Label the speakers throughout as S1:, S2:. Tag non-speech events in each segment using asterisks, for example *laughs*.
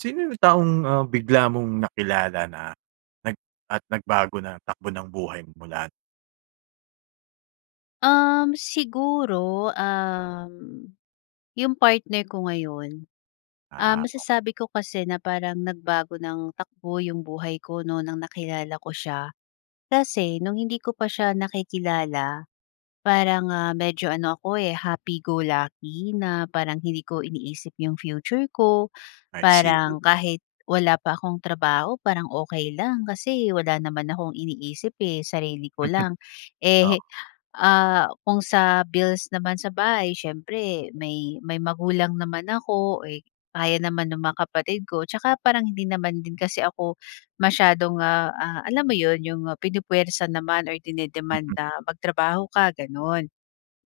S1: Sino yung taong, ah, bigla mong nakilala na nag at nagbago ng takbo ng buhay mo mula?
S2: Um, siguro um, 'yong partner ko ngayon. Ah,
S1: Ah. okey.
S2: masasabi ko kasi na parang nagbago ng takbo 'yong buhay ko noon ng nakilala ko siya kasi no'ng hindi ko pa siya nakikilala parang, ah, medyo ano ako, eh, happy go lucky na parang hindi ko iniisip yung future ko.
S1: I see it.
S2: Parang kahit wala pa akong trabaho parang okey lang, kasi wala naman akong iniisip eh, sarili ko
S1: *chuckles*
S2: lang. Eh,
S1: Oo.
S2: ah, kung sa bills naman sa bahay siyempre may may magulang naman ako, eh, kaya naman ng mga kapatid ko. Tsaka parang hindi naman din kasi ako masyadong ah, ah, alam mo 'yon, 'yong pinupuwersa naman or dine-demand
S1: Mhm.
S2: na magtrabaho ka gano'n.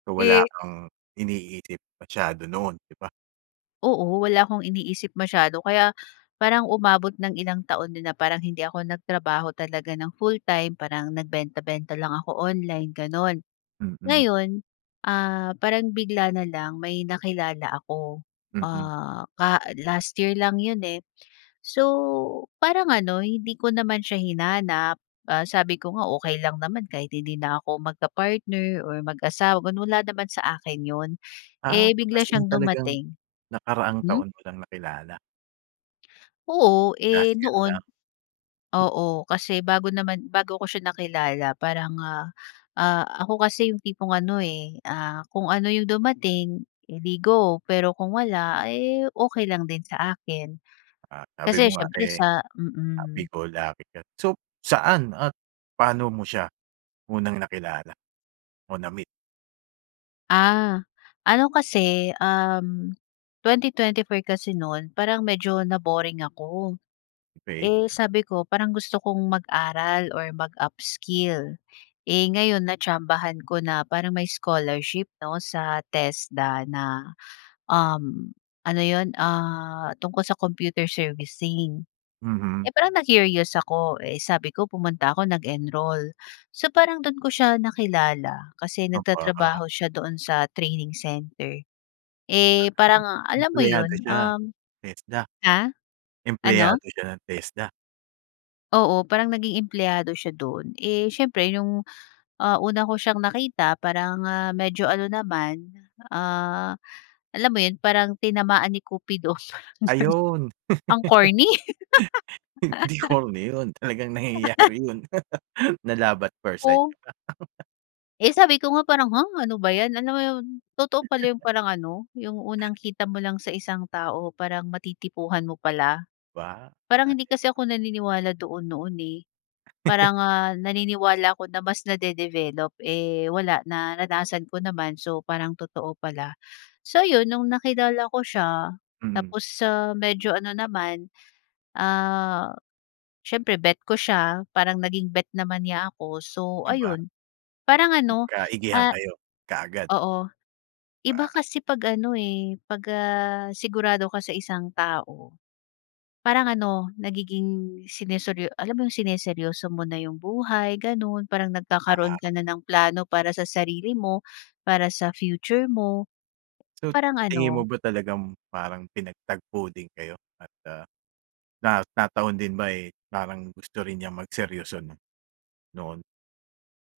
S1: So wala
S2: Eh
S1: kang iniisip masyado noon, 'di ba?
S2: Oo wala akong iniisip masyado kaya parang umabot ng ilang taon din na parang hindi ako nagtrabaho talaga ng full-time parang nagbenta-benta lang ako online gano'n.
S1: Mm.
S2: Ngayon, ah, parang bigla na lang may nakilala ako.
S1: Mm.
S2: Ah, ka last year lang 'yon, eh. So parang ano, hindi ko naman siya hinanap, ah, sabi ko nga okey lang naman kahit hindi na ako mag ka-partner or mag-asawa wal wala naman sa akin 'yon.
S1: Ah,
S2: Eh, bigla
S1: as in
S2: siyang
S1: talagang
S2: dumating.
S1: nakaraang
S2: Hmm?
S1: taon mo lang nakilala?
S2: Oo,
S1: Last
S2: eh,
S1: year lang?
S2: noon. Oo, kasi bago naman, bago ko siya nakilala parang, ah, ah, ako kasi yung tipong ano eh, ah, kung ano yung dumating edi go. Pero kung wala eh, okey lang din sa akin.
S1: Ah, sabi
S2: Kasi
S1: mo nga
S2: siyempre
S1: eh
S2: sa
S1: "Happy
S2: mm.
S1: go, lucky ka." So saan at paano mo siya unang nakilala o na-meet?
S2: Ah, ano kasi um, 2024 kasi noon parang medyo na-boring ako.
S1: Okey.
S2: Eh, sabi ko parang gusto kong mag-aral or mag-upskill. Eh, gayon na-tsambahan ko na parang may scholarship 'no sa TESDA na um, ano iyon ah, tungkol sa computer servicing.
S1: Mhm.
S2: Eh, parang na-curious ako eh, sabi ko pumunta ako nag-enroll. So parang doon ko siya nakilala, kasi
S1: Aba.
S2: nagtatrabaho siya doon sa training center. Eh,
S1: Ah,
S2: parang alam mo
S1: empleyado
S2: iyon
S1: siya?
S2: um,
S1: TESDA?
S2: ha, ano?
S1: Empleyado siya ng TESDA?
S2: Oo, parang naging empleyado siya do’n, eh, siyempre, 'yong ah, una ko siyang nakita parang, ah, medyo ano naman, ah, alam mo 'yon, parang tinamaan ni Kupido, parang gano'n.
S1: Ayun.
S2: Ang corny!
S1: *laughs* Hindi ko
S2: *laughs*
S1: corny 'yon, talagang
S2: *laughs*
S1: nangyayari 'yon. Na love at first sight
S2: Oh.
S1: ka. *laughs*
S2: Eh, sabi ko nga, parang ha, ano ba 'yan? Alam mo 'yon, totoo pala 'yong
S1: *chuckles*
S2: parang ano, 'yong unang kita mo lang sa isang tao, parang matitipuhan mo pala.
S1: 'Ba,
S2: Parang
S1: ayos
S2: hindi kasi
S1: ah.
S2: ako naniniwala doon noon, eh.
S1: *chuckles*
S2: Parang ah, naniniwala ako na mas nade-develop, eh, wala, naranasan ko naman, so parang totoo pala. So 'yon, no’ng nakilala ko siya,
S1: Mhm.
S2: tapos, ah, medyo ano naman, ah, siyempre bet ko siya, parang naging bet naman niya ako, so
S1: Di ba?
S2: ayon. Parang ano,
S1: Nagkaigihan
S2: ah,
S1: kayo, kaagad.
S2: oo, iba
S1: 'Ba.
S2: kasi 'pag ano, eh, pag ah, sigurado ka sa isang tao. Parang ano, nagiging siniseryo alam mo 'yong sineryoso mo na 'yong buhay, gano’n. Parang nagkakaroon
S1: Oo.
S2: ka na ng plano para sa sarili mo, para sa future mo.
S1: So,
S2: Parang
S1: sa tingin mo
S2: ano
S1: ba talagang parang pinagtagpo din kayo at ah, na nataon din ba, eh, parang gusto rin niyang magseryoso, 'no, noon?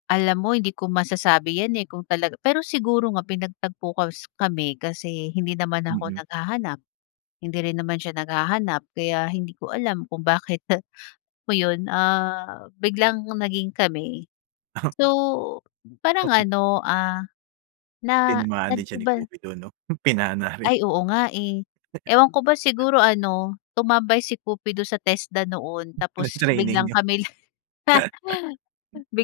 S2: Alam mo hindi ko masasabi yan, eh, kung talaga pero siguro nga pinagtagpo kas kami kasi hindi naman ako
S1: Mhm.
S2: naghahanap, hindi rin naman siya naghahanap. Kaya hindi ko alam kung bakit mo iyon, ah, biglang naging kami.
S1: *coughs*
S2: So, parang ano, ah, na
S1: Tinamaan din siya ni
S2: nag-iba.
S1: Kupido 'no? Pinana rin.
S2: Ay! Oo nga, eh. Ewan ko ba siguro ano, tumambay si Kupido sa TESDA noon
S1: Na
S2: tapos
S1: training
S2: biglang
S1: niyo.
S2: kami, *chuckles*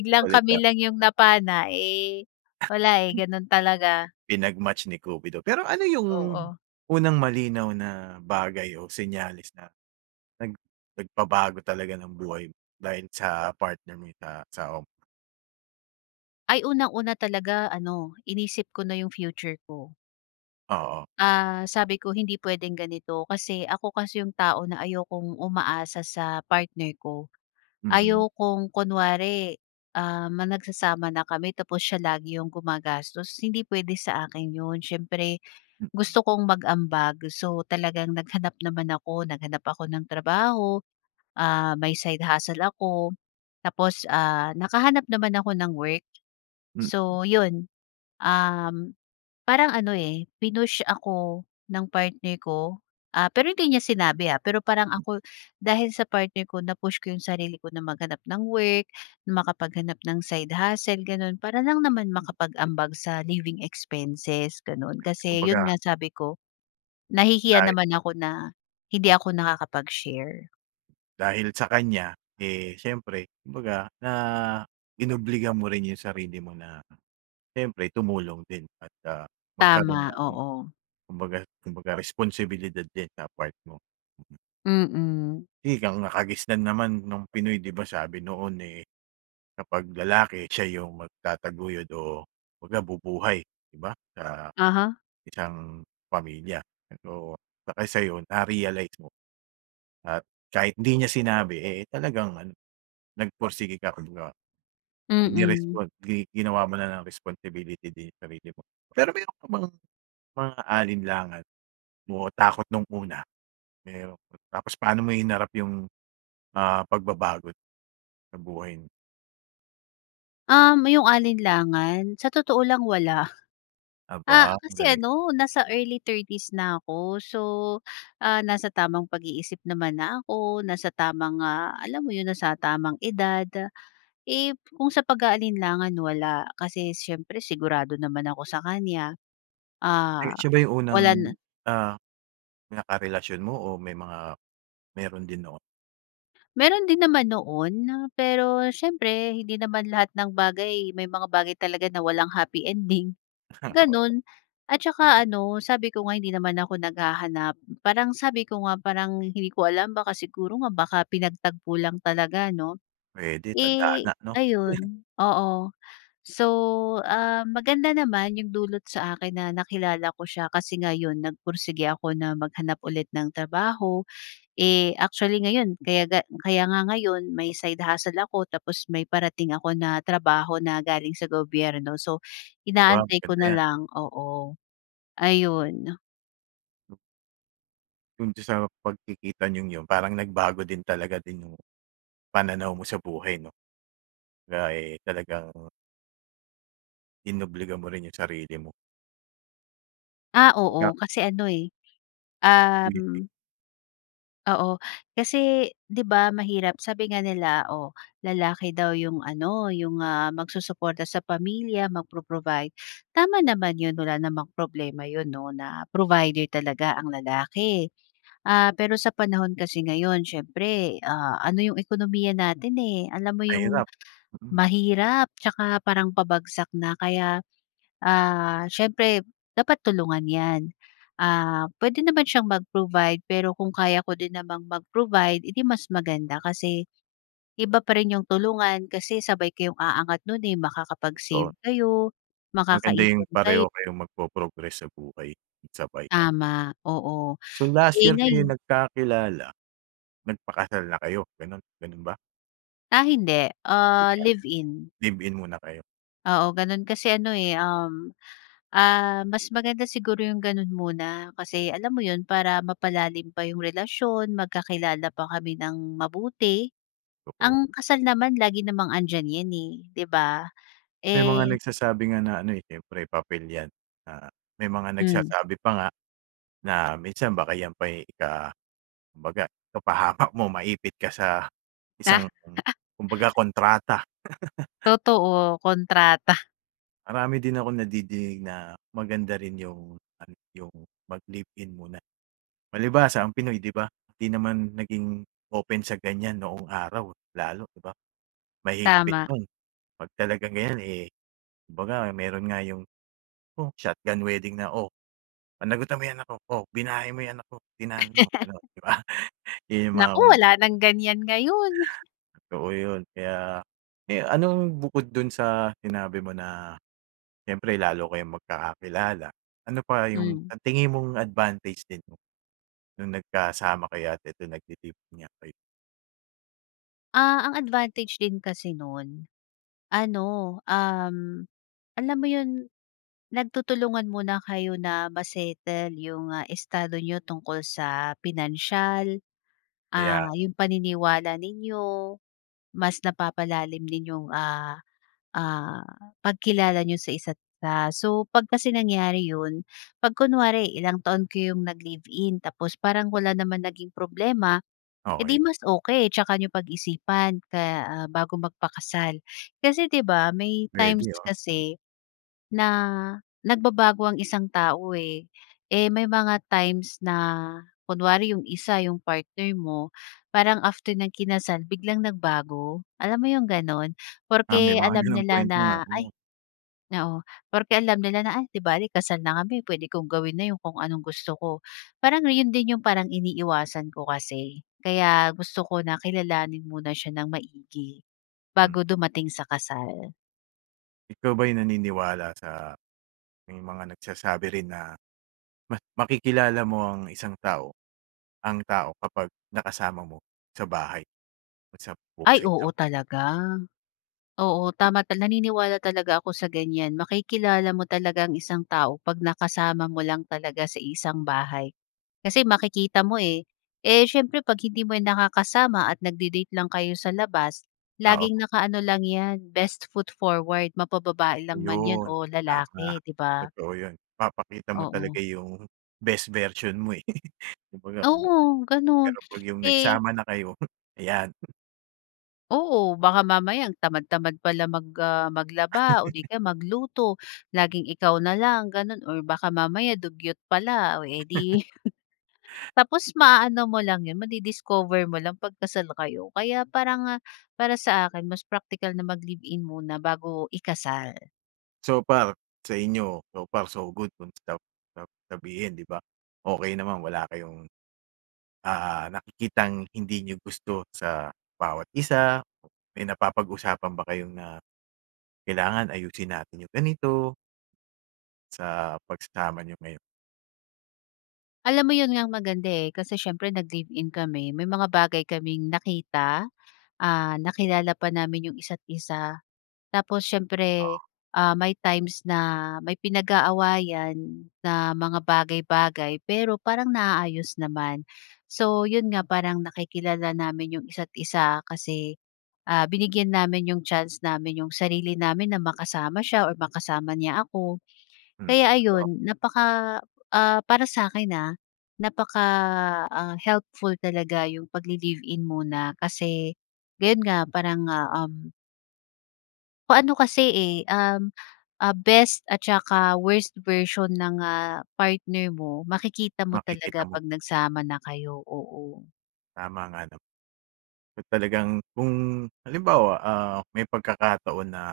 S1: *chuckles* kulit,
S2: kami
S1: ah.
S2: lang yung napana, eh, wala, eh, ganun talaga.
S1: Pinag-match ni Kupido. Pero ano yung
S2: Oo.
S1: unang malinaw na bagay o senyales na, nag nagpabago talaga ng buhay mo dahil sa partner mo sa asawa mo?
S2: Ay unang-una talaga ano inisip ko na yung future ko.
S1: Oo.
S2: Ah, sabi ko hindi pwedeng ganito kasi ako kasi iyong tao na ayokong umaasa sa partner ko.
S1: Mhm.
S2: Ayokong kunwari, ah, ma nagsasama na kami tapos siya lagi iyong gumagastos hindi pwede sa akin iyon. Siyempre, gusto kong mag-ambag so talagang naghanap naman ako, naghanap ako ng trabaho. Ah, may side hustle ako, tapos ah, nakahanap naman ako ng work.
S1: Mm.
S2: So iyon, um, parang ano, eh, pinush ako ng partner ko. Ah, pero hindi niya sinabi, ah, pero parang ako dahil sa partner ko na-push ko iyong sarili ko na maghanap ng work, makapaghanap ng side hustle, ganoon. Para lang naman makapag-ambag sa living expenses, ganoon. Kasi iyon
S1: Kumbaga
S2: nga sabi ko nahihiya
S1: Ay.
S2: naman ako na hindi ako nakakapag-share.
S1: Dahil sa kanya, eh, siyempre, kumbaga na inobliga mo rin iyong sarili mo na, siyempre tumulong din at, ah, magkaroon
S2: Tama,
S1: ng
S2: oo.
S1: kumbaga kumbaga responsibilidad din sa part mo.
S2: Mm.
S1: Eh, ang nakagisnan naman noong Pinoy 'di ba sabi noon, eh, kapag lalaki, siya iyong magtataguyod o kumbaga bubuhay, 'di ba? Sa
S2: Uh-huh.
S1: isang pamilya. Pero, baka sa iyo na-realize mo at kahit hindi niya sinabi, eh, talagang ano nagporsige ka. *unintelligible* Hindi
S2: Mm.
S1: responli ginawa mo na lang responsibility din iyong sarili mo. Pero mayroon ka bang mga alinlangan o takot noong una? Pero tapos paano mo hinarap iyong, ah, pagbabago sa buhay?
S2: Um, iyong alinlangan? Sa totoo lang wala. Ah,
S1: Aba. Ang
S2: kasi
S1: galing.
S2: ano nasa early 30's na ako. So, ah, nasa tamang pag-iisip naman na ako, nasa tamang, ah, alam mo iyon nasa tamang edad. Eh, kung sa pag-aalinlangan wala, kasi siyempre sigurado naman ako sa kanya. Ah,
S1: Eh, siya ba iyong unang,
S2: walan
S1: ah, nakarelasyon mo o may mga, mayroon din noon?
S2: Meron din naman noon na, pero siyempre hindi naman lahat ng bagay, may mga bagay talaga na walang happy ending, ganoon. At saka, ano sabi ko nga hindi naman ako naghahanap. Parang sabi ko nga, parang hindi ko alam baka siguro nga baka pinagtagpo lang talaga 'no.
S1: Pwede,
S2: Eh,
S1: tadhana 'no. *chuckles*
S2: ayun, oo. So, ah, maganda naman iyong dulot sa akin na nakilala ko siya kasi ngayon nagpursige ako na maghanap ulit ng trabaho. Eh, actually ngayon, kayaga kaya nga ngayon may side hustle ako, tapos may parating ako na trabaho na galing sa gobyerno. So,
S1: Aba,
S2: inaantay ko
S1: maganda
S2: na
S1: yan.
S2: lang, oo. Ayun.
S1: Doon din sa pagkikita niyong yun, parang nagbago din talaga din yung, pananaw mo sa buhay 'no? Kumbaga eh talagang inobliga mo rin yung sarili mo.
S2: Ah,
S1: *unintelligible*
S2: oo kasi ano, eh,
S1: *unintelligible*
S2: um. Oo. Kasi, 'di ba mahirap sabi nga nila, oh lalaki daw iyong ano, iyong, ah, magsusuporta sa pamilya, mag-pro-provide. Tama naman iyon wala namang problema iyon 'no na provider talaga ang lalaki. Ah, pero sa panahon kasi ngayon, siyempre, ah, ano iyong ekonomiya natin, eh, alam mo iyong
S1: Mahirap, hmm.
S2: mahirap at saka parang pabagsak na. Kaya, ah, siyempre dapat tulungan iyan. Ah, pwede naman siyang mag-provide pero kung kaya ko din namang mag-provide, edi mas maganda kasi, iba pa rin yung tulungan kasi sabay kayong aangat nun eh,
S1: Totoo.
S2: makakapag-save kayo,
S1: Maganda yung
S2: makakaipon
S1: pareho
S2: kay
S1: kayong magpo-progress sa buhay, sabay.
S2: Tama. oo.
S1: So last
S2: Eh,
S1: year kayo
S2: ngayon
S1: nagkakilala, nagpakasal na kayo? Ganoon ganoon ba?
S2: Ah, hindi.
S1: Di
S2: Ah,
S1: ba.
S2: live in.
S1: Live-in muna kayo.
S2: Oo, ganoon. Kasi ano eh, um, ah, mas maganda siguro yung ganoon muna. Kasi, alam mo iyon? Para mapalalim pa yung relasyon, magkakilala pa kami nang mabuti.
S1: Oo.
S2: Ang kasal naman lagi namang andiyan iyan eh, 'di ba?
S1: May mga
S2: Eh
S1: nagsasabi nga na ano eh, siyempre papel yan. Ah, may mga
S2: Hmm.
S1: nagsasabi pa nga, na, minsan baka yan pa yung ika kumbaga ikapahamak mo. Maipit ka sa, isang kum
S2: *laughs*
S1: kumbaga kontrata. *chuckles*
S2: Totoo. Kontrata.
S1: Marami din akong nadidinig na maganda rin yung ano, yung mag-live in muna. Palibhasa ang Pinoy 'di ba, 'di naman naging open sa ganyan noong araw, lalo, 'di ba? Mahigpit
S2: Tama.
S1: noon, kapag talagang ganyan eh, kumbaga meron nga yung, oh, shotgun wedding na, "O, panagutan mo yung anak ko. O, binahay mo yung anak ko, tinanan mo," gano'n 'di ba? *chuckles* Yun yung mga
S2: Naku!
S1: unang
S2: Wala
S1: panahon.
S2: ng ganyan ngayon.
S1: Totoo yun. Kaya, eh, anong bukod dun sa sinabi mo na, siyempre lalo kayong magkakakilala, ano pa yung
S2: Hmm.
S1: ang tingin mong advantage din nung nagkasama kayo at eto nagtitipon nga kayo?
S2: Ah, ang advantage din kasi no'n, ano, um, alam mo 'yon, nagtutulungan muna kayo na ma-settle yung, ah, estado niyo tungkol sa pinansiyal,
S1: Ayan.
S2: ah, yung paniniwala ninyo, mas napapalalim ninyong, ah ah, pagkilala niyo sa isa't isa. So, 'pag kasi nangyari yun, 'pag kunwari ilang taon kayong naglive-in, tapos parang wala naman naging problema, eh, di
S1: Okey.
S2: mas okey, tsaka niyo pag-isipan kaya, ah, bago magpakasal. Kasi di ba, may times
S1: Pwede, ah.
S2: kasi, na nagbabago ang isang tao, eh. Eh, may mga times na kunwari yung isa, yung partner mo, parang after niyang kinasal, biglang nagbago, alam mo yung gano'n?
S1: Ah, may
S2: Porke
S1: mga
S2: alam
S1: gano'ng
S2: nila
S1: kwento nga,
S2: na, ay
S1: oo.
S2: oo, porke alam nila na, "Ay, di bale kasal na kami, pwede kong gawin na yung kung anong gusto ko." Para 'no, 'yon din yung parang iniiwasan ko kasi, kaya gusto ko na kilalanin muna siya nang maigi,
S1: Hmm.
S2: bago dumating sa kasal.
S1: Ikaw ba ay naniniwala sa, may mga nagsasabi rin na, mas makikilala mo ang isang tao, ang tao kapag nakasama mo sa bahay o sa
S2: Ay,
S1: isang
S2: oo
S1: bubong?
S2: talaga. Oo tama tal naniniwala talaga ako sa ganyan. Makikilala mo talaga ang isang tao kapag nakasama mo lang talaga sa iisang bahay. Kasi makikita mo, eh. Eh, siyempre kapag hindi mo nakakasama at nagdi-date lang kayo sa labas,
S1: Oo.
S2: laging nakaano lang iyan, best foot forward, mapa-babae lang man iyan
S1: Ayun,
S2: o
S1: tama,
S2: lalaki, 'di ba?
S1: totoo yun. Ipapakita mo
S2: Oo.
S1: talaga yung best version mo, eh, *chuckles* kumbaga *unintelligible*
S2: Oo ganun,
S1: pero pag yung
S2: eh
S1: nagsama na kayo, ayan.
S2: Oo, baka mamaya ang tamad tamad pala mag, ah, maglaba o di
S1: *chuckles*
S2: kaya magluto, laging ikaw na lang ganun, or baka mamaya dugyot pala, o, eh,
S1: *chuckles*
S2: di, *chuckles* tapos maaano mo lang yun, madi-discover mo lang pag kasal na kayo, kaya para nga para sa akin mas praktikal na maglive-in muna bago ikasal.
S1: So far, sa inyo, so far, so good kung sab sab sabihin, 'di ba? Okey naman. Wala kayong, ah nakikitang hindi niyo gusto sa bawat isa, may napapag-usapan ba kayo na, kailangan ayusin natin yung ganito sa pagsasama niyo ngayon?
S2: Alam mo yun nga ang maganda eh. Kasi siyempre nag-live-in kami, may mga bagay kaming nakita. Ah, nakilala pa namin iyong isa't isa. Tapos siyempre,
S1: Ah.
S2: ah, may times na may pinag-aawayan na mga bagay-bagay. Pero parang naaayos naman. So yun nga, parang nakikilala namin yung isa't isa kasi, ah, binigyan namin iyong chance namin yung sarili namin na makasama siya or makasama niya ako.
S1: Mm.
S2: Kaya
S1: Totoo.
S2: ayun, napaka ah para sa akin ha, napaka ah, helpful talaga yung pag-li-live in muna, kasi ganoon nga, parang ah, um kung ano kasi eh, um, ah, best at saka worst version ng ah, partner mo, makikita mo
S1: Makikita
S2: talaga
S1: mo.
S2: kapag nagsama na kayo, oo.
S1: Tama nga naman. Talagang kung halimbawa, ah, may pagkakataon na.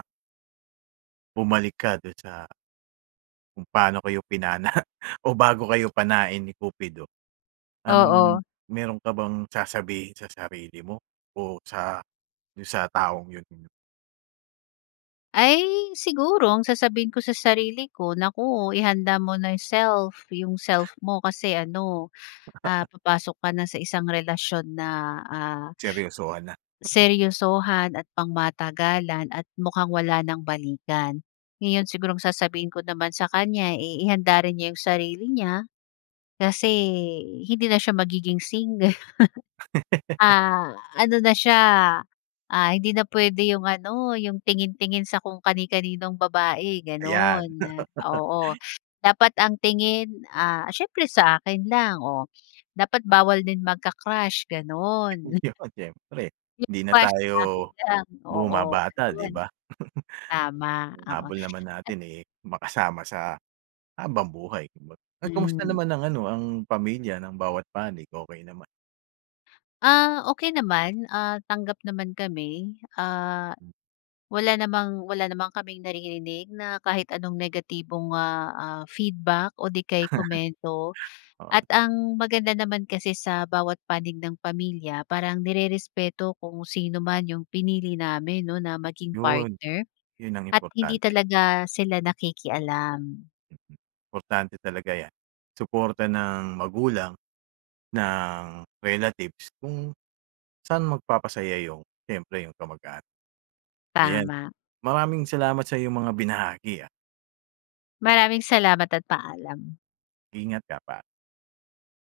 S1: Bumalik ka do'n sa kung paano kayo pinana *chuckles* o bago kayo panain ni Kupido. Anong
S2: Oo.
S1: mayroon ka bang sasabihin sa sarili mo o sa do'n sa taong 'yon?
S2: Ay, siguro ang sasabihin ko sa sarili ko, "Naku ihanda mo na 'yong self 'yong self mo." Kasi ano, ah,
S1: *chuckles*
S2: papasok ka na sa isang relasyon na, ah,
S1: Seryosohan na. *chuckles*
S2: seryosohan at pangmatagalan at mukhang wala ng balikan. Ngayon siguro ang sasabihin ko naman sa kanya, eh, ihanda rin niya 'yong sarili niya. Kasi hindi na siya magiging single. *chuckles*
S1: *chuckles*
S2: Ah, ano na siya, ah, hindi na puwede 'yong ano 'yong tingin-tingin sa kung kani kaninong babae
S1: Ayan.
S2: gano'n, oo.
S1: *chuckles*
S2: Dapat ang tingin, ah, siyempre sa akin lang, oh. Dapat bawal din magka-crush gano'n.
S1: 'Yon siyempre.
S2: Yung
S1: Hindi na
S2: crush akin
S1: tayo
S2: ka lang. Oo
S1: bumabata, 'di
S2: gano'n.
S1: ba? *chuckles*
S2: Tama oo.
S1: Habol naman natin, eh, makasama sa habang buhay. Kumbaga ay kamusta
S2: Hmm.
S1: naman ang ano ang pamilya ng bawat panig okey naman?
S2: Ah, okey naman, ah, tanggap naman kami. Ah, wala namang wala naman kaming naririnig na kahit anong negatibong, ah, ah, feedback o di kaya'y komento.
S1: *chuckles* Oh.
S2: At ang maganda naman kasi sa bawat panig ng pamilya parang nirerespeto kung sino man 'yong pinili namin 'no na maging
S1: 'Yon.
S2: partner
S1: 'Yon ang
S2: at hindi
S1: importante.
S2: talaga sila nakikialam.
S1: Importante talaga 'yan suporta ng magulang, ng relatives kung sa'n magpapasaya 'yong siyempre 'yong kamag-anak. Ayan,
S2: Tama.
S1: maraming salamat sa 'yong mga binahagi, ah.
S2: Maraming salamat at paalam.
S1: Ingat ka pa.